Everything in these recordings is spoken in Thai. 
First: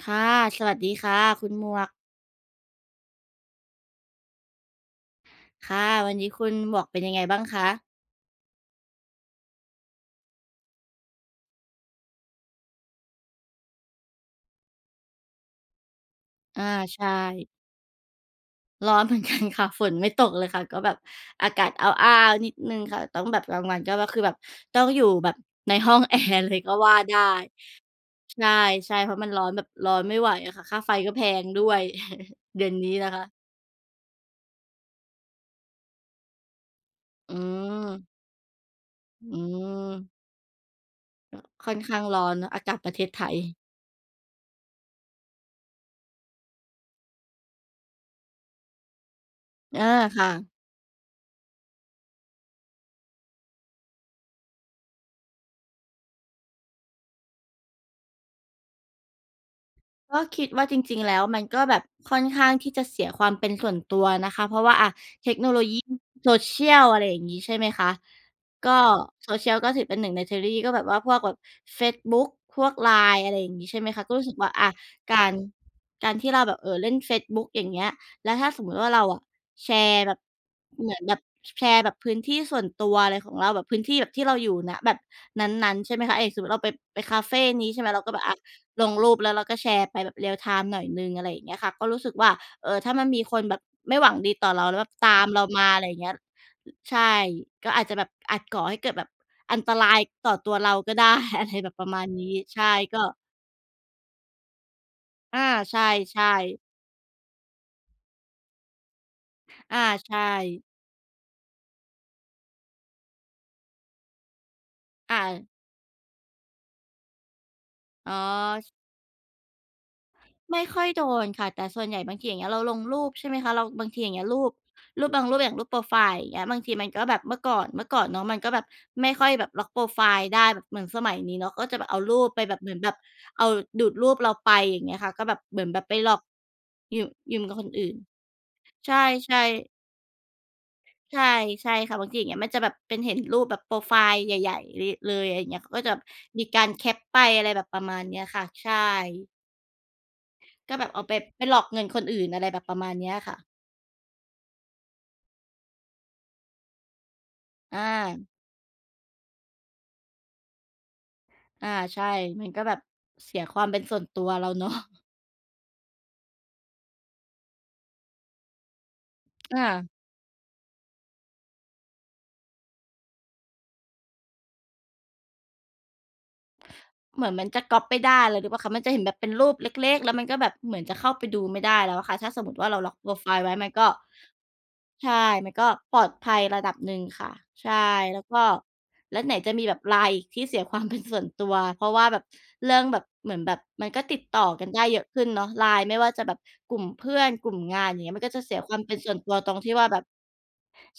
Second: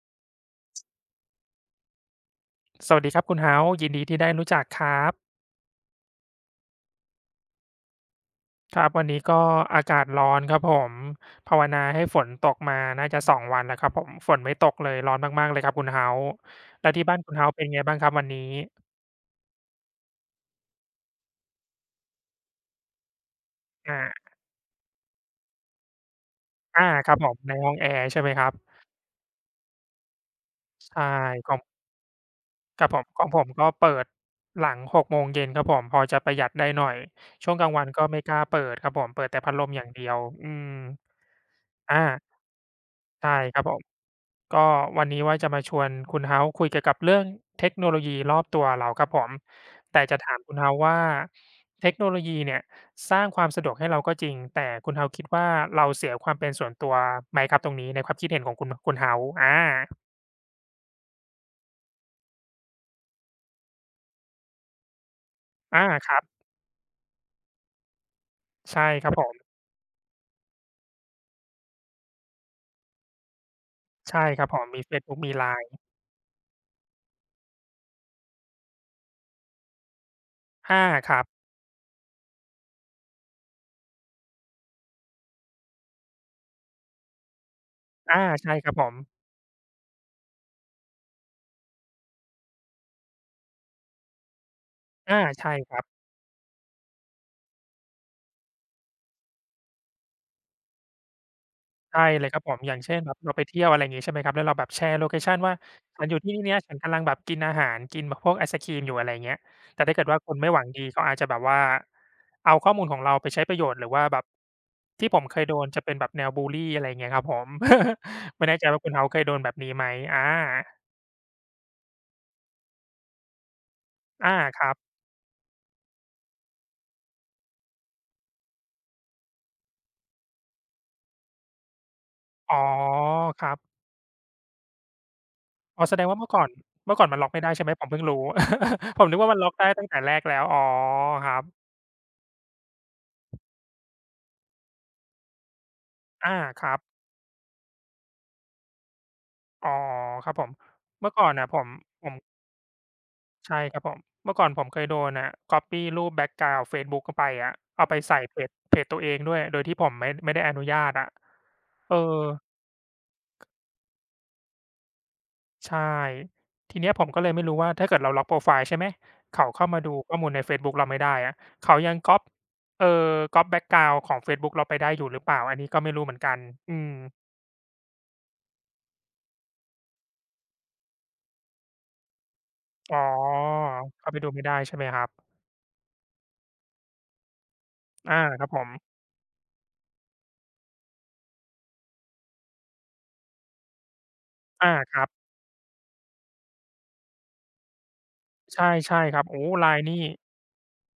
ค่ะสวัสดีค่ะ คุณหมวก สวัสดีครับคุณเฮาส์ยินดีที่ได้รู้จักครับค่ะวันนี้คุณหมวกเป็นยังไงบ้างคะครับวันนี้ก็อากาศร้อนครับผมภาวนาให้ฝนตกมาน่าจะสองวันแล้วครับผมฝนไม่ตกเลยร้อนมากๆเลยครับคุณเฮาส์อาแล้วที่ใช่บ้านคุณเฮาส์เป็นไงบ้างครับวันนี้ร้อนเหมือนกันค่ะฝนไม่ตกเลยค่ะก็แบบอากาศอ้าวๆนิดหนึ่งค่ะต้องแบบกลางวันก็คืออาแบบต้องอยู่แบบในห้องแอร์เลยก็อาว่าครับได้ผมในห้องแอร์ใช่ไหมใครับช่ๆเพราะมันร้อนแบบร้อนไม่ไหวอะค่ะค่าไฟใช่ก็แพงของด้วย เดือนครับนี้ผมนะขคะองผมก็เปิดหลัง6โมงเย็นครับผมพอจะประหยัดได้หน่อย อืช่วงกลางวันมก็ไม่กล้าเปิดครับผมเปิดอืแต่พัดลมอย่างมเดียวอืมค่อนข้างอาร้อนเนาะอากาศประเทศไทใช่ยครับผม ก็วันนี้ว่าจะมาชวนคุณ h ฮา s e คุยเกี่ยวกับเรื่องเทคโนโลยีรอบตัวเราครับผมอาแต่จะค่ะ ถามคุณ h ฮา s e ว่าเทคโนโลยีเนี่ยสร้างความสะดวกให้เราก็จริงแต่คุณเฮาส์คิดว่าเราเสียความเป็นส่วนตัวไหมครับตรงนี้ในความคิดเห็นของคุณคุณเ o า s e อาก็คิดว่าจริงๆ แล้วมันก็แบบค่อนข้างที่จะเสียความเป็นส่วนตัวนะคะเพราะว่าอะเทคโนโลยี อาครับ social อะไรอย่างงี้ใช่ไหมคะก็ ใช่ครับผม social ก็ถือเป็นหนึ่งในเทคโนโลยีก็แบบว่าพวกแบบเฟซบุ๊กพวก LINE อะไรอย่างงี้ใช่ไหมคะก็ใช่รู้สึกครับว่าผอะมมีเฟซกาบุ๊กมี ร LINE การที่เราแบบเล่นเฟซบุ๊กอย่างเงี้ยแล้วถ้าสมมุติว่าเราอะแชร์แบบอาเหมือนคแบบรับแชร์แบบพื้นที่ส่วนตัวอะไรของเราแบบพื้นที่แบบที่เราอยู่ณแบบนั้นๆใช่ไหมคะอย่างสมมุติเราไปคาเฟนี้ใช่ไหมเราก็แบอาบอะ ใช่ครับลผงมรูปแล้วเราก็แชร์ไปแบบ r e ย l ไทม์หน่อยหนึ่งอะไรอย่างเงี้ยค่ะก็รู้สึกว่าถ้ามันมีคนแบบไม่หวังดีต่อเราแล้วแบบตาอามเราใช่มาครัอะไรบ อย่างเงี้ยใช่ก็อาจจะแบบอาจก่อให้เกิดแบบอันตรายต่อตัวเราก็ได้ อะไรแบบประใช่มาณเลยนี้ครับผมใช่อย่างเช่ก็นแบบเราไปเที่ยวอะไรอย่างงี้ใช่ไหมครับแล้วเราแบบแชร์โลเคชันอาว่าใฉันอยู่ช่ที่เนี้ยฉัๆนกำลังแบบกินอาหารกินแบบพวกไอศกรีมอยู่อะไรอย่างเงี้ยแต่อาถ้าเกิดว่าคใช่นไม่หวังดีเขาอาจจะแบบว่าเอาข้อมูลของเราไปใช้ประโยชน์หรือว่าแบบที่ผมเคยอาโดนจะเป็นแบบแนวบุลลีอะไรอย่างเงี้ยครับผม อ๋อ ไม่แน่ใจว่าคุณ House เคยโดนแบบนี้ไหมอาไม่ค่อยโดนค่ะแต่ส่วนใหญ่บางทีอย่างเงี้ยเราลงรูปใช่ไหมคะเราบางทีอย่างเงี้ยอารูปครับรูปบางรูปอย่างรูปโพรไฟล์อย่างเงี้ยบางทีมันก็แบบเมื่อก่อนเนาะมันก็แบบไม่ค่อยแบบล็อกโพรไฟล์ได้แบบเหมือนสมัยนี้เนาะก็จะแบบเอารูปไปแบอ๋อบเหมือนแบบคเอารับดูดรูปเราไปอย่างเงี้ยค่ะก็แบบเหมือนแบอ๋บอไปแสดหงลอว่ากเมื่อก่อนเมื่อยืก่อมนมันล็อกยืไม่มได้กับคใช่ไหนมผอื่มนเพิ่งรู้ ใช ผมนึกว่ามั่นล็อกได้ตั้งๆแต่แรกแล้วอ๋อใช่ครับใช่ค่ะบางทีอย่างเงี้ยมันจะแบบเป็นเห็นรูปแบบโพรไฟล์ใหญ่ๆเลยอะไรอย่างเงี้ยเขาก็จะอามีกาครรับ แคปไปอะไรแบบประมาณเนี้ยค่ะใช่ อ๋อครับผมก็แบบเอาเมื่ไปอก่อนไปน่ะหลผอกมเงินคนผมอื่นอะไรแบบประมาณเนี้ยค่ะใช่ครับผมเมื่อก่อนผมเคยโดนน่ะก๊อบี้รูปแบ็กกราวนด์เฟซบุ๊กเข้าไปอะอเอาไปใส่าเพจตัวเองด้วยโดยที่ผมไม่ได้อนุญาตอะอาเอใช่ อมันก็แบบเสียความเป็นส่วนตัวเราเนาะ ใช่ทีเนี้ยผมก็เลยไม่รู้ว่าถ้าเกิดเราล็อกโพรไฟล์ใช่ไหมเขา เข้ามาดูอา ข้อมูลในเฟซบุ๊กเราไม่ได้อะเขายังก๊อบเอ่อก๊อบแบ็กกราวนด์ของเฟซบุ๊กเราไปได้อยู่หรือเปล่าอันนี้ก็ไม่รู้เหมือนกันอืมเหมือนมันจะก๊อบไม่ได้เลยหรือเปล่าคะมันจะเห็นแบบเป็นรูปเล็กๆแล้วมันก็แบบเหมือนจะเข้าไปดูไม่ได้แล้วอะค่ะถ้าสมมุติว่าเราล็อกอ๋อโพรไฟล์ไว้มันก็เข้าไปดูไม่ได้ใช่ไหมครับใช่มันก็ปลอดภัยระดับหนึ่งค่ะใช่อาแล้วก็ครับผมแล้วไหนจะมีแบบ LINE อีกที่เสียความเป็นส่วนตัวเพราะว่าแบบเรื่องแบบเหมือนแบบมันก็ติดต่อกันอาได้คเยรัอะบขึ้นเนาะ LINE ไม่ว่าจะแบบกลุ่มเพื่อนกลุ่มงานอย่างเงี้ยมันก็จะเสียคใช่วามเป็นใช่ส่ควนรับตัวโอ้ตโฮ รงที่ LINE ว่าแบนี่ บ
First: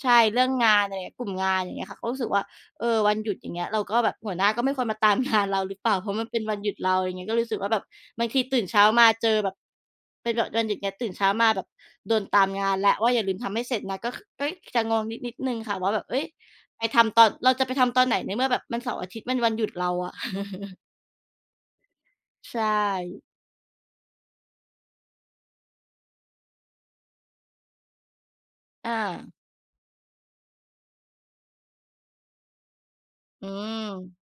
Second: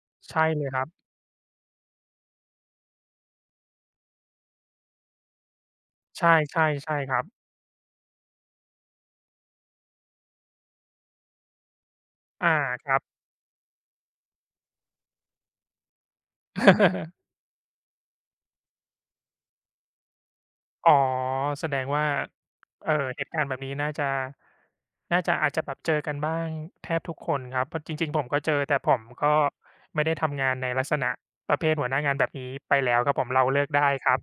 ใช่เรื่ใช่องเลยงาคนรับอะไรอย่างเงี้ยกลุ่มงานอย่างเงี้ยค่ะก็รู้สึกว่า เออวันหยุดอย่างเงี้ยเราก็แบบหัวหน้าก็ไม่ควรมาตามงานเราหรือเปล่าเพราะมันใช่เป็นวันใช่หยุดใช่เราอคย่างรัเงี้บยก็รู้สึกว่าแบบบางทีตื่นเช้ามาเจอแบบเป็นแบบวันหยุดเงี้ยตื่นเช้ามาแบบโดนตามอางานคแล้วรับ ว่าอย่าลืมทำให้เสร็จนะก็คเฮ้ยจะงงนิดหนึ่งค่ะว่าแบบเฮ้ยไป ทำตอนเราจะไปทำตอนไหนในเมื่อแบบมันเสาร์อาทิตย์มันวันหยุดเราอะอ๋อแสดงว่าใชเอ่อเห่ตุการณ์แบบนี้น่าจะอาจจะแบบเจอกันบ้างแทบทุกคนครับเพราะจริงๆผมก็เจอแต่ผอามก็ไม่ได้ทำงานในลักษณะประเภทหัวหน้างานแบบนี้ไปแล้วครับผมเราอืเลิกมได้ครับ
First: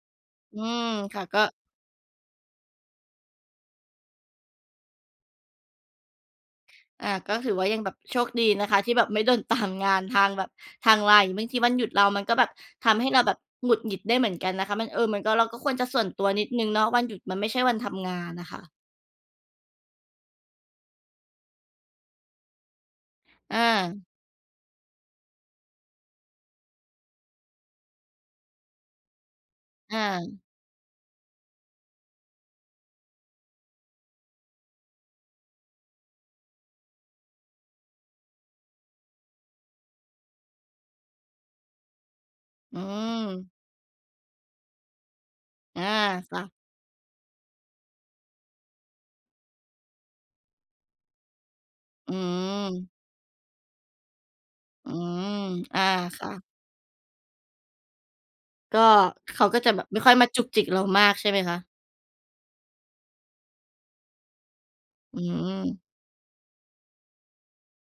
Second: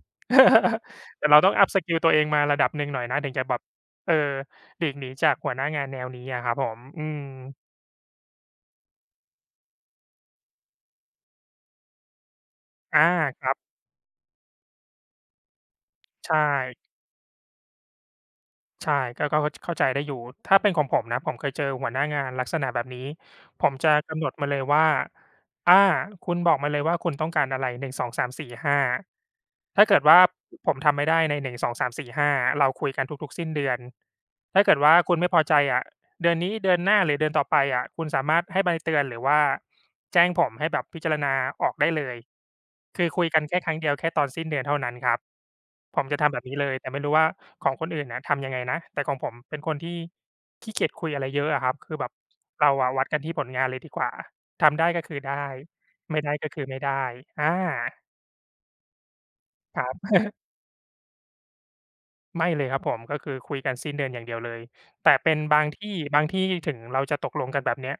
อืม ค่ะแต่เราก็ ต้อง up สกิลตัวเองมาระดับหนึ่งหน่อยนะถึงจะแบบเออหลีกหนีจากหัวหน้างานแนวนี้อะครับผมอือามก็ถือว่ายังแบบโชคดีนะคะที่แบบไม่โดนตามงานทางแบบทางไลน์บางทีวันหยุดเรามันก็แบบทำอาให้เราแบบครับหงุดหงิดได้เหมือนกันนะคะมันมันก็เราก็ควรจะส่วนตัวนิใช่ ดหนึ่งเนาะวันหยุดมันไม่ใช่วันทำงานนะคะใช่ก็ก็เข้าใจได้อยู่ถ้าเป็นของผมนะผมเคยเจอหัวหน้างานลักษณะแบบนี้ผอามจะกำหนดมาเลยว่าอาคุณบอกมาเลยว่าคุณต้องการอะไรหนึ่งสองสามสี่ห้าถ้าเกิดอาว่าผมทำไม่ได้ในหนึ่งสองสามสี่ห้าเราคุยกันทุกๆสิ้นเดือนถ้าเกิดว่าคุณไม่พอใจอะเดือนนี้เดือนหน้าหรือเดือนต่อไปอะคุณสามารถให้ใบเตือนหรือว่าแจ้งผมให้แบบพิจารณาออกได้เลย อืคือคุยกันแค่มครั้งเดียวแค่ตอนสิ้นเดือนเท่านั้นครับอาผมจะทำแบค่ะบนี้เลยแต่ไม่รู้ว่าของคนอื่นน่ะทำยังไงนะแต่ของผมเป็นคนที่ขี้เกียจคุยอะไรเยอะอะครับคือแบบอืเราอะวัมดกันที่ผลงานเลยดีกว่าทำได้อืก็คือมได้อาไม่ได้ก็ค่ะคือไม่ได้อาก็เขาก็จะคแบบรัไม่บ ค่อยมาจุกจิกเรามากใช่ไหมคะไม่เลยครับผมก็คือคุยกันสิ้นเดือนอย่างเดียวเลยแต่อืเป็นมบางที่บางที่ถึงเราจะตกลงกันแบบเนี้ย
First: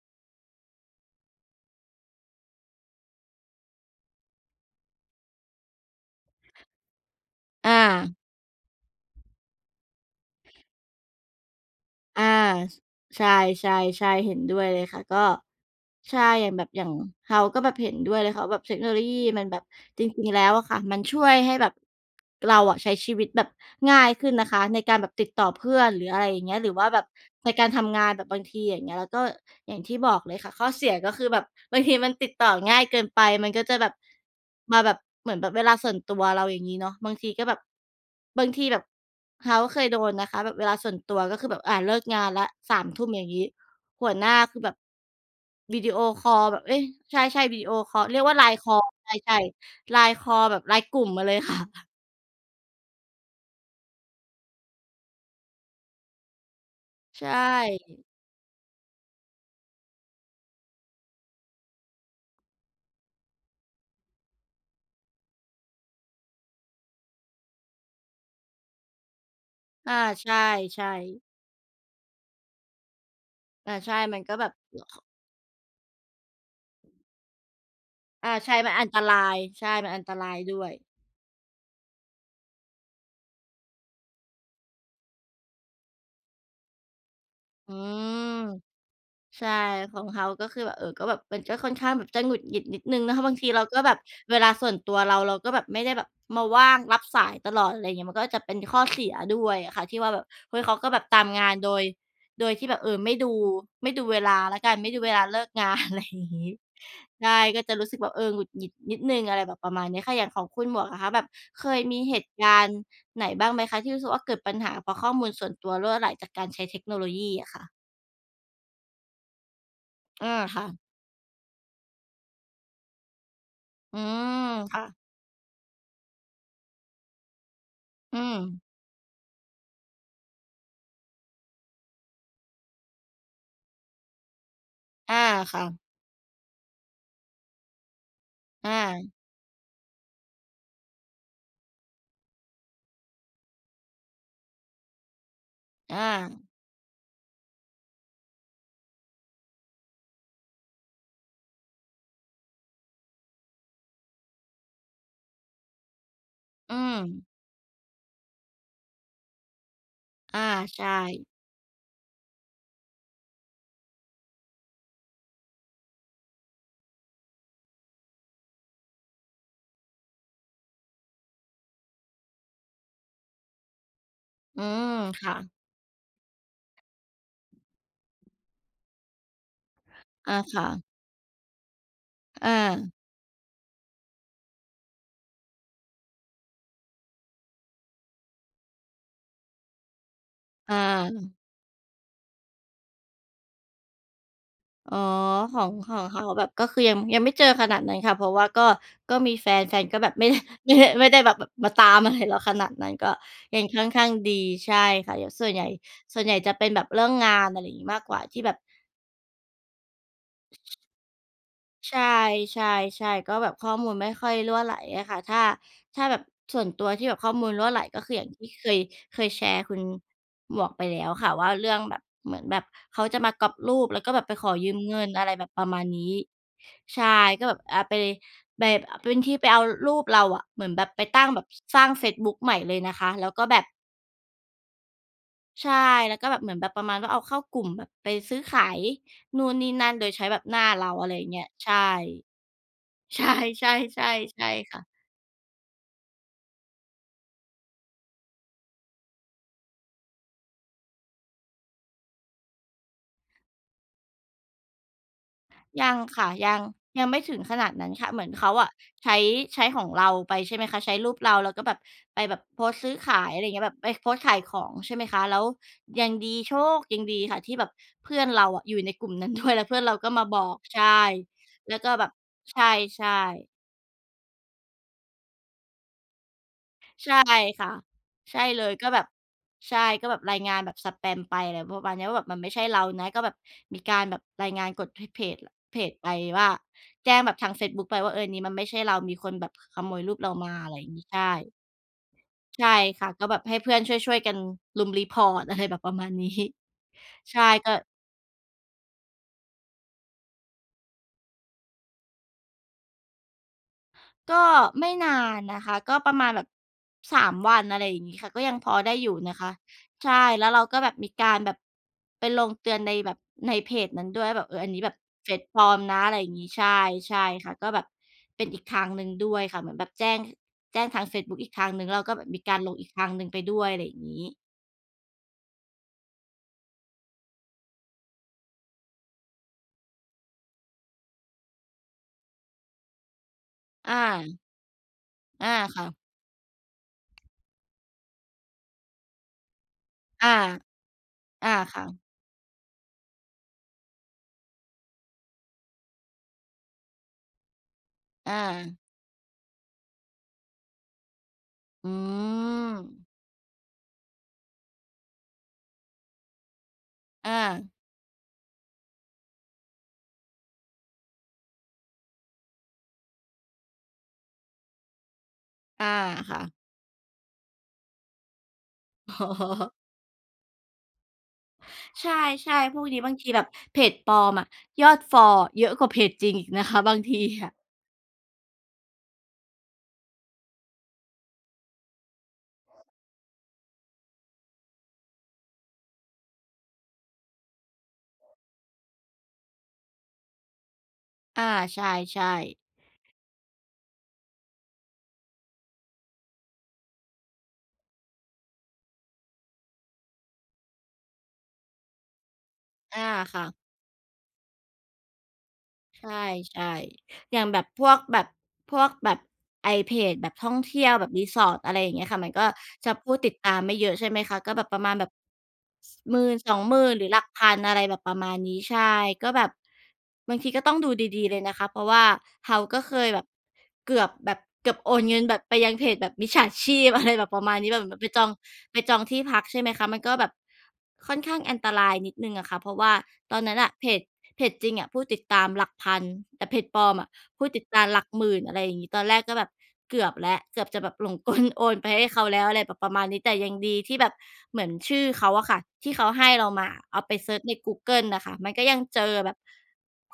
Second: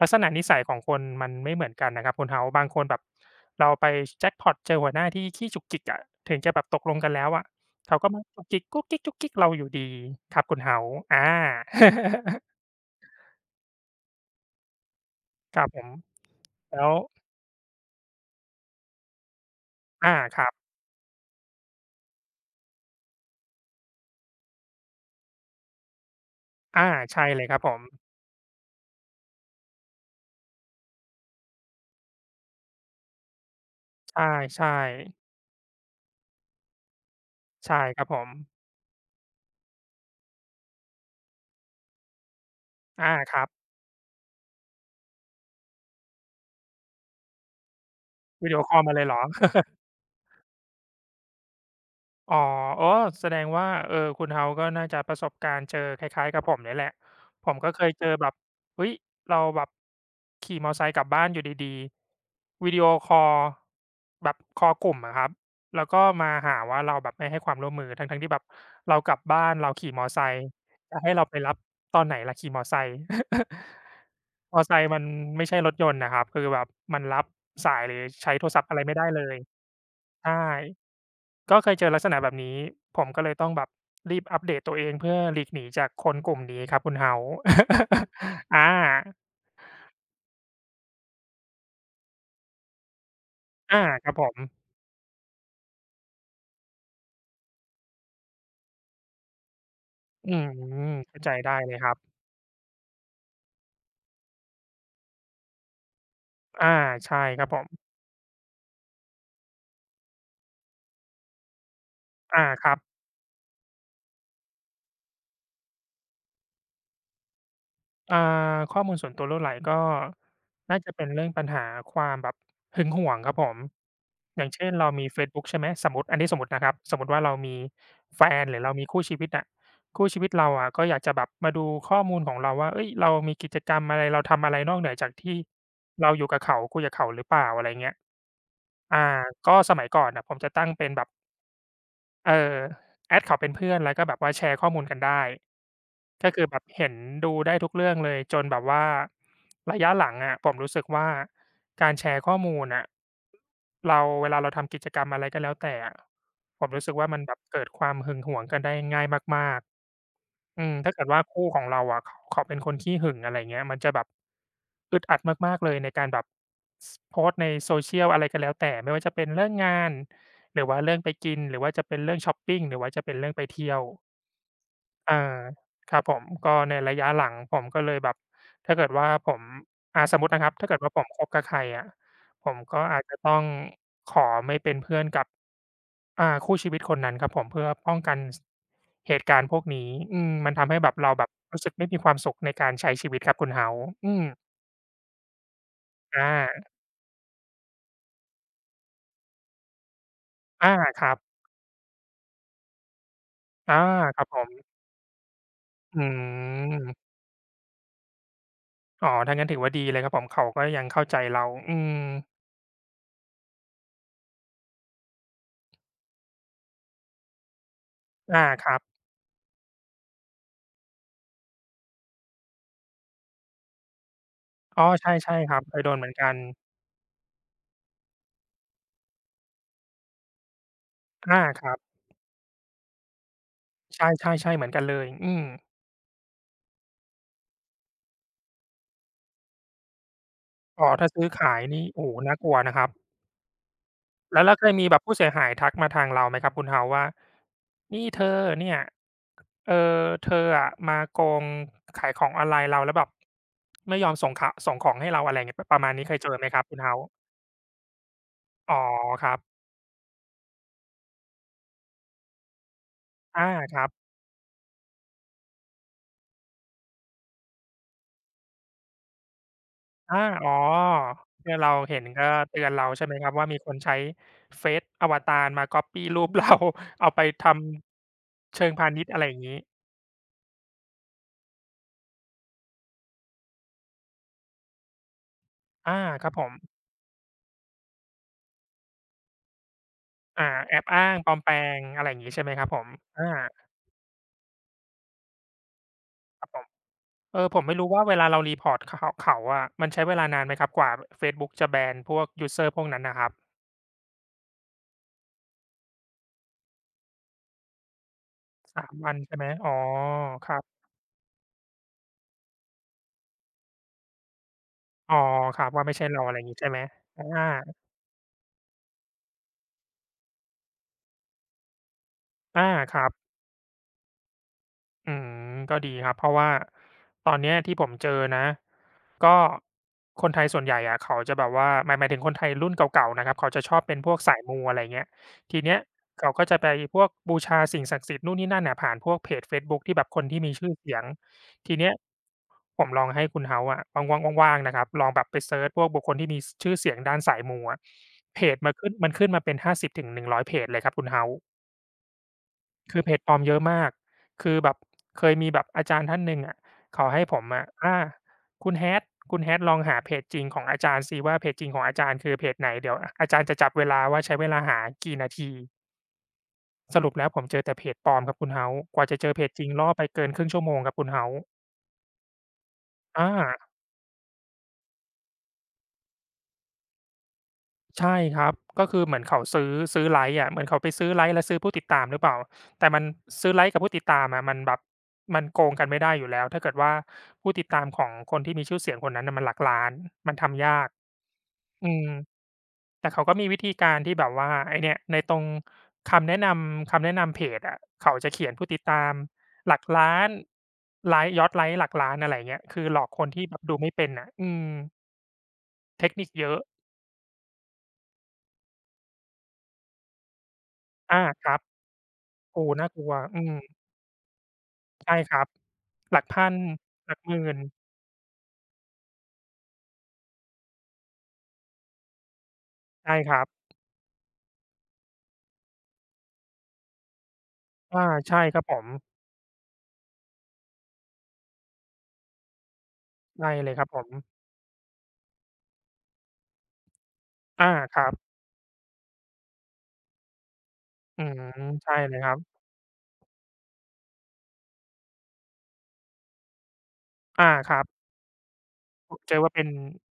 ลักษณะนิสัยของคนมันไม่เหมือนกันนะครับคุณ House บางคนแบบเราไปแจ็กพอตเจอหัวหน้าที่ขี้จุกจิกอะถึงจะแบบตกลงกันแล้วอะอเขาก็า มาจุกจิกกุ๊กกิ๊กจุกกิ๊กเราอยู่ดีครับคุณ House อา อาสใช่ๆๆเห็นด้วยเลยค่ะก็ ครับผมใช่อย่างแบบอแล้ย่าง ว House ก็แบบเห็นด้วยเลยค่ะว่าแบบเทคโนโลยีมันแบบจอาริงๆคแล้รัวบอะค่ะมันช่วยให้แบบเราอะใช้ชีวิตแบบง่ายขึ้นนะคะในการแบบติดต่อเพื่อนหรืออะไรอย่างเงี้ยหรือว่าอาแบบใช่เลยในครับการผมทำงานแบบบางทีอย่างเงี้ยแล้วก็อย่างที่บอกเลยค่ะข้อเสียก็คือแบบบางทีมันติดต่อง่ายเกินไปมันก็จะแบบใช่มาแบบๆเหมือนแบบเวลาส่วนตัวเราอย่างงี้เนาะบางทีก็แบบ ใช่ครับผมบางทีแบบเขาเคยโดนนะคะแบบเวลาส่วนตัวก็คือแบบเลิกงานแล้วทุ่มอาอย่างคนี้รับหัวหน้าคือแบบวิดีโอคอลแบบเอ๊ยใช่ใช่วิดีโอคอลเรียกว่าไลวิน์ดีโอคคออลลมาเลใยเหรอ ช่ๆ l i n คอลแบบไล n กลุ่มมาเลยค่ะ อ๋ออ๋อแสดงว่าคุณเฮาส์ก็น่าจะประสบการณ์เจอคล้ายๆกับผมเนี่ยแหละใชผมก็เคย่เจอแบบเฮ้ยเราแบบขี่มอไซค์กลับบ้านอยู่ดีๆวิดีโอคอลแบบคอลกลุ่มอะครับแล้วก็มาหาว่าเราแบบไม่ให้ความร่วมมือทั้งๆที่แบบเรากลับบ้านเราขี่อามอไซใช่ค์ใช่จะให้เราไปรับตอนไหนล่ะขี่มอไซค์ อาใช่มันก็แบบ มอไซค์มันไม่ใช่รถยนต์น่ะครับคือแบบมันรับสายหรืออาใช้โทรใช่ศัพท์มันอะไรอันไม่ตได้เลรายยใช่มันอันตราใช่ ยด้วยก็เคยเจอลักษณะแบบนี้ ผมก็เลยต้องแบบรีบอัปเดตตัวเองเพื่อหลีกหนีจากคนกลุ่มนี้ครับคุณ House อืม อาใช่ของเขาก็คือแบบเออก็แบบมันก็ค่อนข้างแบบจะหงุดหงิดนิดหนึ่งนะคะบางทีเราก็อาแบบครับผเวม ลาส่วนตัวเราเราก็แบบไม่ได้แบบมาว่างรับสายตลอดอะไรอย่างเงี้ยมันก็จะเป็นข้อเสียด้วยอะค่ะที่ว่าแบบอืมเฮ้ยเขาก็แบบตาเข้ามใจงาได้นโดเลยยครับโดยที่แบบเออไม่ดูไม่ดูเวลาแล้วกันไม่ดูเวลาเลิกงาน อะไรอย่างงี้อาใช่ใช่ครับผก็มจะรู้สึกแบบเออหงุดหงิดนิดหนึ่งอะไรแบบประมาณนี้ค่ะอย่างของคุณหมวกอะคะแบบเคยมีเหตุอากาครรัณ์บ ไหนบ้างไหมคะที่รู้สึกว่าเกิดปัญหาเพราะข้อมูลส่วนตัวรั่วไหลจากการใช้เทคโนโลยีอะค่ะอ่าข้อมูลส่วนตัวรั่วไหลก็อาน่าค่ะ จะเป็นเรื่องปัญหาความแบบหึงหวงครับผมอือย่ามงเช่นค่ะเรามีเฟซบุ๊กใช่ไหมสมมุติอันนี้สมมุตินะครับสมมุติว่าเรามีอืแฟมนหรือเรามีคู่ชีวิตอะคู่ชีวิตเราอะก็อยากจะแบบมาดูข้อมูลของเราว่าเฮ้ยเรามีกิจกรรมอะไรเราทำอะไรนอกเหนือจากอาที่ค่ะเราอยู่กับเขาคุยกับเขาหรือเปล่าอะไรเงี้ยอ่าอาก็สมัยก่อนน่ะผมจะตั้งเป็นแบบเอ่อแอดเขาเป็นเพื่อนแล้วก็แบบว่าแชร์ข้อมูลกันได้ อาก็คือแบบเห็นดูได้ทุกเรื่องเลยจนแบบว่าระยะหลังอะผมรู้สึกว่าการแชร์ข้อมูลน่ะเราเวลาเราทำกิจกรรมอะไรก็แล้วแต่อะผมอืรู้สึกมว่ามันแบบเกิดความหึงหวงกันได้ง่ายมากอาๆอืมใช่ถ้าเกิดว่าคู่ของเราอะเขาเป็นคนขี้หึงอะไรเงี้ยมันจะแบบอึดอัดมากๆเลยในการแบบโพสต์ใน social อะไรก็แล้วแต่ไม่ว่าจะเป็นเรื่องงานหรือว่าเรื่องไปกินหรือว่าจะเป็นเรื่องช็อปปิงหรือว่าจะเป็นเรื่องไปเที่ยว อืมอาค่ะครับผมก็ในระยะหลังผมก็เลยแบบถ้าเกิดว่าผมสมมุติอานะครับค่ะถ้าเกิดว่าผมคบกับใครอะผอามก็อาจจะต้องขอไม่เป็นเพื่อนกับคู่ชีวิตคนนั้นครับผมเพื่อป้องกันเหตุการณ์พวกนี้อืมมันทำให้อาแบบเราแบบรู้สึกไม่มีความสุขในการใช้ชีวิตครับคุณ House อืมอ๋อของของเขาแบบอาก็คือยังยังไม่เจอขนาดนั้นค่ะเพราะว่าก็ก็มีแฟนแฟนก็แบบไม่ได้ อา ไม่ได้คไม่รับได้แบบแบบมาตามอะไรเราขนาดนั้นก็ยังอาค่อนข้างครับดีผมใช่ค่ะเดี๋ยวส่วนใหญ่อืส่วนใหญ่จะเป็นแบบเรื่อมงงานอะไรอย่างงี้มากกว่าที่แบบ อ๋อถ้างั้นถือว่าดีเลยครับผมเขาก็ยังเข้าใจเราอืใช่มใช่ใช่ก็แบบข้อมูลไม่ค่อยรั่วไหลอะค่ะถ้าถ้าแบบส่วนตัวที่แบบข้อมูลรั่วไหลก็คืออย่างอาที่เคครัยบเคยแชร์คุณหมวกไปแล้วค่ะว่าเรื่องแบบเหมือนแบบเขาจะมาก๊อปรูปแล้วก็แบบไปขอยืมอ๋อเงิในอะไรช่แบบๆคปรับระเคมายณโดนเหมืนี้อนกันใช่ก็แบบไปไปเป็นที่ไปเอารูปเราอะเหมือนแบบไปตั้งอาแบบครัสร้างบ เฟซบุ๊กใหม่เลยนะคะแล้วก็แบบใช่ๆๆเหมือนกันเลยอืมใช่แล้วก็แบบเหมือนแบบประมาณว่าเอาเข้ากลุ่มแบบไปซื้อขายนู่นนี่นั่นโดยใช้แบบหน้าอ๋เราออะถ้าไรอซื้ย่าองเงี้ยขายใช่ นี่โอ้โฮน่ากลัวนะครับใช่ๆ่ใช่แล้วใช่แล้วเคยค่ะมีแบบผู้เสียหายทักมาทางเราไหมครับคุณเฮาส์ว่า นี่เธอเนี่ยเอ่อเธออะมาโกงขายของออนไลน์เราแล้วแบบไม่ยอมส่งส่งของให้เราอะไรอย่างเงี้ยประมายัณงนี้เคยค่ะเจอไหมยัคงรับคุณเฮายัส์งไม่ถึงขนาดนั้นค่ะเหมือนเขาอะอ๋อใช้ครับใช้ของเราไปใช่ไหมคะใช้รูปเราแล้วก็แบบไปแบบโพสต์ซื้อขายอะไรออาย่างเงี้ยแบคบรัไปบโพสต์ขายของใช่ไหมคะแล้วยังดีโชคยังดีค่ะที่แบบเพื่อนเราอะอยู่ในกลุ่มนั้น ด้วยแล้วเพื่อนเราก็อามาบอ๋ออกใช่เพื่อนเราแล้วก็เห็แบนบก็ใเตือนเราใช่ช่ไหมครับว่ามีๆ คนใช้เฟซอวตารมาก๊อบปี้รูปเรา เอาใช่ไปทค่ะใช่ำเลเชิยงก็พาแบณิชบย์อะไรอย่างงี้ใช่ก็แบบรายงานแบบสแปมไปอะไรประมาณเนี้ยว่าแบบมันไม่ใช่เรานะก็แบบมีการแบบรายงานกดพเพจเพจอาไปครับผว่าม แจ้งแบบทางเฟซบุ๊กไปว่าเออนี้มันไม่ใช่เรามีคนแบบขโมยรูปเราอามาอะไรแออบย่างงี้อ้างใช่ปลอมแปลงอะไรอย่างงี้ใช่ไหมครัใช่บผมค่ะก็อาแบบให้เพื่อนช่วยๆกันรุม report อะไรแบบประมาณนี้ ใช่ผมก็ ไม่รู้ว่าเวลาเรารีพอร์ตเขาอะมันใช้เวลานานไหมครับกว่าเฟซบุ๊กจะแบนพวกยูสเซอร์พวกนั้นน่ะครับก็ไม่นานนะคะก็ประมาณแบบ3วันอะไรอย่างนี้ค่ะก็ยังพอสามได้อวัยู่นใช่นะไหมคะอ๋อใช่แล้ควรัเราบก็แบบมีการแบบไปลงเตือนในแบบในเพจนั้นด้วยแบบเอออันนี้แบบอ๋อเฟซปคลรัอบมว่าไม่นะใช่อะไรเราออะย่างไรนี้งี้ใช่ใช่ไหมอาใช่ค่ะก็แบบเป็นอีกทางหนึ่งด้วยค่ะเหมือนแบบแจ้งแจ้งทางเฟซบุ๊กอีกทางหนึ่งแล้วก็แบบมีการอาลงอีกคทารังบ หนึ่งไปด้วยอะไรอย่างนี้อืมก็ดีครับเพราะว่าตอนเนี้ยที่ผมเจอนะก็คนไทยส่วนใหญ่อะเขาจะแบบว่าหมายถึงคนไทยรุ่นเก่าๆนะครับเขาจะชอบอเป็นพวกสาายมูอะไรเงี้ยอาทีเนี้ยค่ะเขาก็จะไปพวกบูชาสิ่งศักดิ์สิทธิ์นู่นนี่นั่นน่ะผ่านพวกเพจเฟซบุ๊กที่แบบคนอาที่มีชื่อเสียงอาทีค่ะเนี้ยผมลองให้คุณ House อะว่างๆว่างๆนะครับลองแบบไปเซิร์ชพวกบุคคลที่มีชื่อเสียงด้านสายมูอะเพจมาอาขึ้นมันขึ้นมาเป็น50-100 เพจเลยครับคุณ House อืมคือเพจปลอมเยอะมาก คือแบบเคยมีแบบอาจารย์ท่านหนึ่งอะเขาให้ผมอะอาอาคุณ Hat คุณ Hat ลองหาเพจจริงของอาจารย์สิว่าเพจจริงของอาจารย์คือเพจไหนเดี๋ยวอาจารย์จะจับเวลาว่าใช้เวลาหากี่นาทีอาค่ะ สรุปแล้วผมเจอแต่เพจปลอมครับคุณ House กว่าจะเจอเพจจริง ล่อไปเกินครึ่งชั่วโมงครับคุณ House ใช่ๆพวกนี้บางทีอา แบบเพจปลอมอะยอดฟอลเยอะกว่าเพจจริงอีกนะคะบางทีอะใช่ครับก็คือเหมือนเขาซื้อซื้อไลก์อะเหมือนเขาไปซื้อไลก์และซื้อผู้ติดตามหรือเปล่าแต่มันซื้อไลก์กับผู้ติดตามอะมันแบบมันโกงกันไม่ได้อยู่แล้วถ้าเกิดว่าผู้ติดตามของคนที่มีชื่อเสียงคนนั้นน่ะมันหลักล้านมันทำยากอาใอืมช่ๆแต่เขาก็มีวิธีการที่แบบว่าไอ้เนี่ยในตรงคำแนะนำคำแนะนำเพจอะเขาจะเขียนผู้ติดตามหลักล้านไลก์ยอดไลก์หลักล้านอะไรอย่างเงี้ยคือหลอาอกคนที่ค่ะแบบดูไม่เป็นน่ะอืมใชเทคนิคเยอะ่ๆอย่างแบบพวกแบบพวกแบบไอ้เพจแบบท่องเที่ยวแบบ อาครั Resort บอะไรอย่างเงี้ยค่ะมันก็โอ้น่าจะกลัวผู้ติดอืตาม มไม่เยอะใช่ไหมคะก็แบบประมาณแบบใช่ครับสหหลักมื่นพัสนองหมื่นหรือหหลักลักหมื่พันนอะไรแบบประมาณนี้ใช่ก็แบบบางทีก็ต้องดูดีๆเลยนะคะเพราะว่าเราก็เคยใช่แบบ ครับเกือบแบบเกือบโอนเงินแบบไปยังเพจแบบมิจฉาชีพ อะไรแบบประมาณนี้แบบเหมือนอาไปจองใช่ครับผไปมจองที่พักใช่ไหมคะมันก็แบบค่อนข้างอันตรายนิดหนึ่งอะค่ะเพราะว่าตอนใช่นั้นเลน่ะยคเพรับผจมเพจจริงอะผู้ติดตามหลักพันแต่เพจปลอมอะผู้ติดอาตามหคลักรับหมื่นอะไรอย่างงี้ตอนแรกก็แบบเกือบแล้วเกือบจะแบบหลงอืกมลโอนไปใช่ให้เลยเขาครับแล้วอะไรแบบประมาณนี้แต่ยังดีที่แบบเหมือนชื่อเขาอะค่ะที่เขาให้เรามาเอาไปเซิร์ชอาในคกูรับเกิลน่ะค่ะมันก็ยังเจผอมแบเจบอว่าเป็น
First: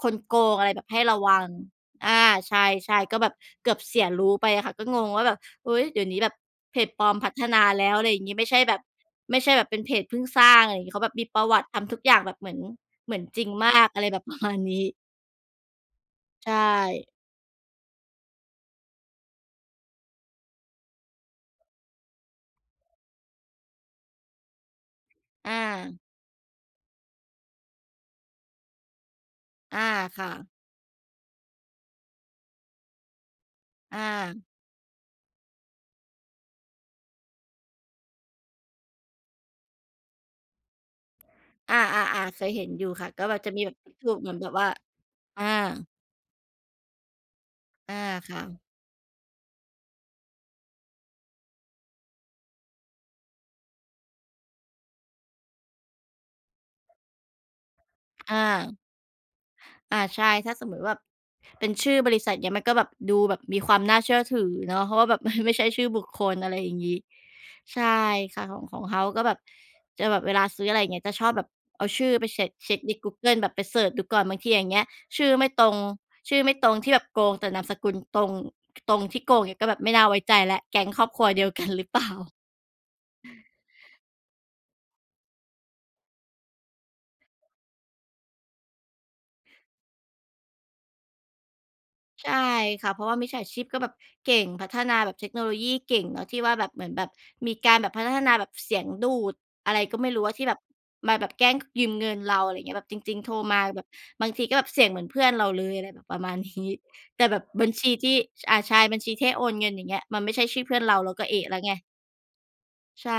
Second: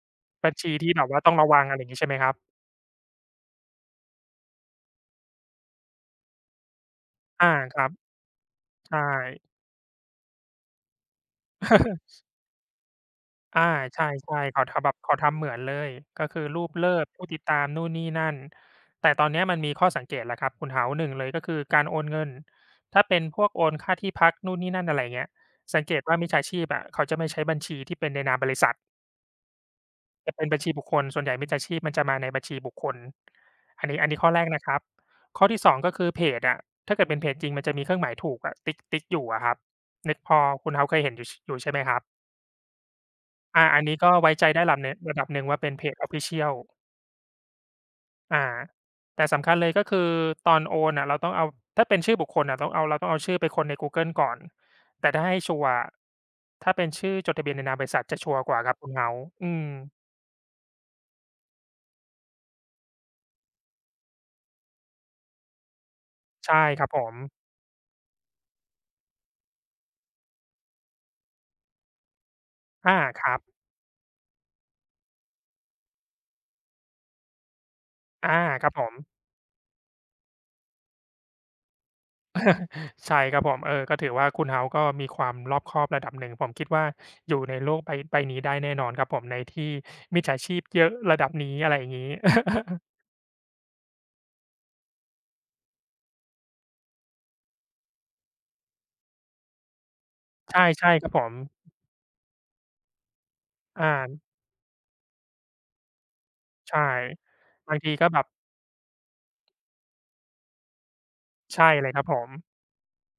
คนโกบังญอะไรชีแบบที่ให้แบบระว่าต้องวัง ระวังอะไรอย่างงี้ใช่ไหมอาครับใช่ๆก็แบบเกือบเสียรู้ไปอะค่ะก็งงว่าแบบเฮ้ยเดี๋ยวนี้แบบเพจปลอมพัฒอานาครัแล้บวอะไรอย่างงี้ไม่ใช่แบบใช่ เป็นเพจเพิ่งสร้างอะไรอย่างงี้เขาแบบมีประวัติทำทุกอย่างแบบเหมือนจริงอามากใชอะไรแบบประ่มาๆณเขานี้ทำแบบเขาทำเหมือนเลยก็คือใช่รูปเลิกษ์ผู้ติดตามนู่นนี่นั่นแต่ตอนเนี้ยมันมีข้อสังเกตแล้วครับคุณเฮาส์หนึ่งเลยก็คือการโอนเงินถ้าเป็นพวกโอนค่าที่พักนู่นนี่นั่นอะไรอย่างเงี้ยสังอาเกตว่ามิจฉาชีพอะเขาจะไม่ใช้บัญชีที่เป็นในนามบริษัทอาค่ะจะเป็นบัญชีบุคคลส่วนใหญ่มิจฉาชีพมันจะมาในบัญชีบุคคลอันอนี้อันนี้ข้อแรากนะครับข้อที่สองก็คือเพจอะถ้าเกิดเป็นเพจจริงมันจะมีเครื่องหมายถูกอะติ๊กติ๊กอยู่อะครับนึกพอคุณเฮาส์เคยเห็นอยู่ชอยู่ใช่อไหมครับ าๆๆเคยเห็นอยู่ค่ะก็แบบจะมีอาแบบอันนี้ก็ถูกเหมืไว้อนใจแบบได้ว่าระดับหนึ่งระดับหนึ่อางว่าเป็นเพจ Official อาค่ะอาแต่สำคัญเลยก็คือตอนโอนน่ะเราต้องเอาถ้าเป็นชื่อบุคคลน่ะต้องเอาเราต้องเอาชื่อไปค้นในกูเกิลก่อนแต่ถ้าให้ชัวร์อะถ้าเป็นชื่อจดทะเบียนในนามบริษัทจะชัวร์อา กว่าครับคุณ House อืมอาใช่ถ้าสมมติแบบเป็นชื่อบริษัทเนี่ยมันก็แบบดูแบบมีความน่าเชื่อถือเนาะเพราะว่าแบบั ไม่ใช่ชื่อบุคคลอะไรใช่อย่างครับนี้ผมใช่ค่ะของของเขาก็แบบจะแบบเวลาซื้ออะไรอย่างเงี้ยจะชอบแบบเอาชื่อไปเช็คเช็กในอากคเกิรัลบแบบไปเสิร์ชดูก่อนบางทีอย่างเงี้ยชื่อไม่ตรงที่แบบโกงแต่นามสกุลตรงอาครับผตม รงที่โกงเงี่ยก็แบบไม่น่าไว้ใจและแก๊งครอบครัวเดียวกัน หรือเปล่า ใช่ครับผมเออก็ถือว่าคุณ House ก็มีความรอบคอบระดับหนึ่งผมคิดว่าอยู่ในโลกใบใบนี้ได้แน่นอนครับผมในที่มิจฉาชีพเยอะระดับนี้อะไรอย่างงี้ ใช่ค่ะเพ ราะว่ามิจฉาชีพก็แบบเก่งพัฒนาแบบเทคโนโลยีเก่งเนาะที่ว่าแบบเหมือนแบบมีการแบบพัฒนาแบบเสียงดูดอะไรก็ไม่รู้ว่าที่แบบใช่ใช่ครับมาผแบบม แกล้งยืมเงินเราอะไร่เงี้ยแบบจริงๆโทรมาแบบอาบางทีก็แบบเสียงเหมือนเพื่อนเราเลยอะไรแบบประมาณนี้ใช่แต่แบบบัญบางชีทีก็ที่แบบอาใชายบัญชีที่โอนเงินอย่างเงี้ยมันไม่ใช่ชื่อเพื่อนเราเราก็เอะแล้วใช่ไงเลยครับผมใช่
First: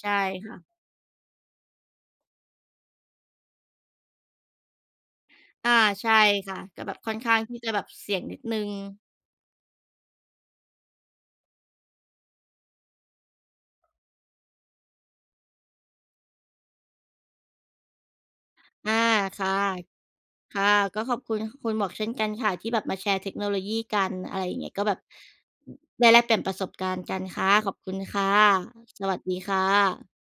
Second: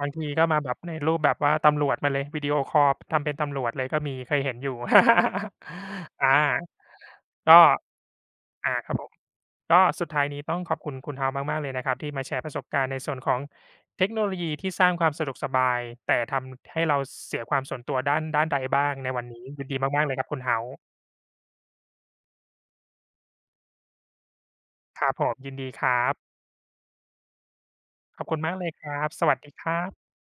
บางใช่ทีก็ค่ะมาแบบในรูปแบบว่าตำรวจมาเลยวิดีโอคอลทำเป็นตำรวจเลยก็มีเคยเห็นอยู่ อาใช่ อาค่ะก็แบบค่อนข้างที่ก็จะแบบเสี่ยงนิดนึง อาครับผมก็สุดท้ายนี้ต้องขอบคุณคุณ House มากๆเลยนะครับที่มาแชร์ประสบการณ์ในส่วนของเทคโนโลยีที่สร้างความสะดวกสบายแต่ทำให้เราเสียความส่วนตัวด้านด้านใดบ้างอาในวันนี้ค่ยินดีะมากๆเลยครับคุณ ค่ะ House ก็ขอบคุณคุณหมวกเช่นกันค่ะที่แบบมาแชร์เทคโนโลยีกันอะไรอย่างเงี้ยก็แบบครับผมยินดีครัได้แลกเปบลี่ยนประสบการณ์กันค่ะขอบคุณขอบค่ะคุณมากเลยครัสบวัสสวัดีสดีค่ครับะ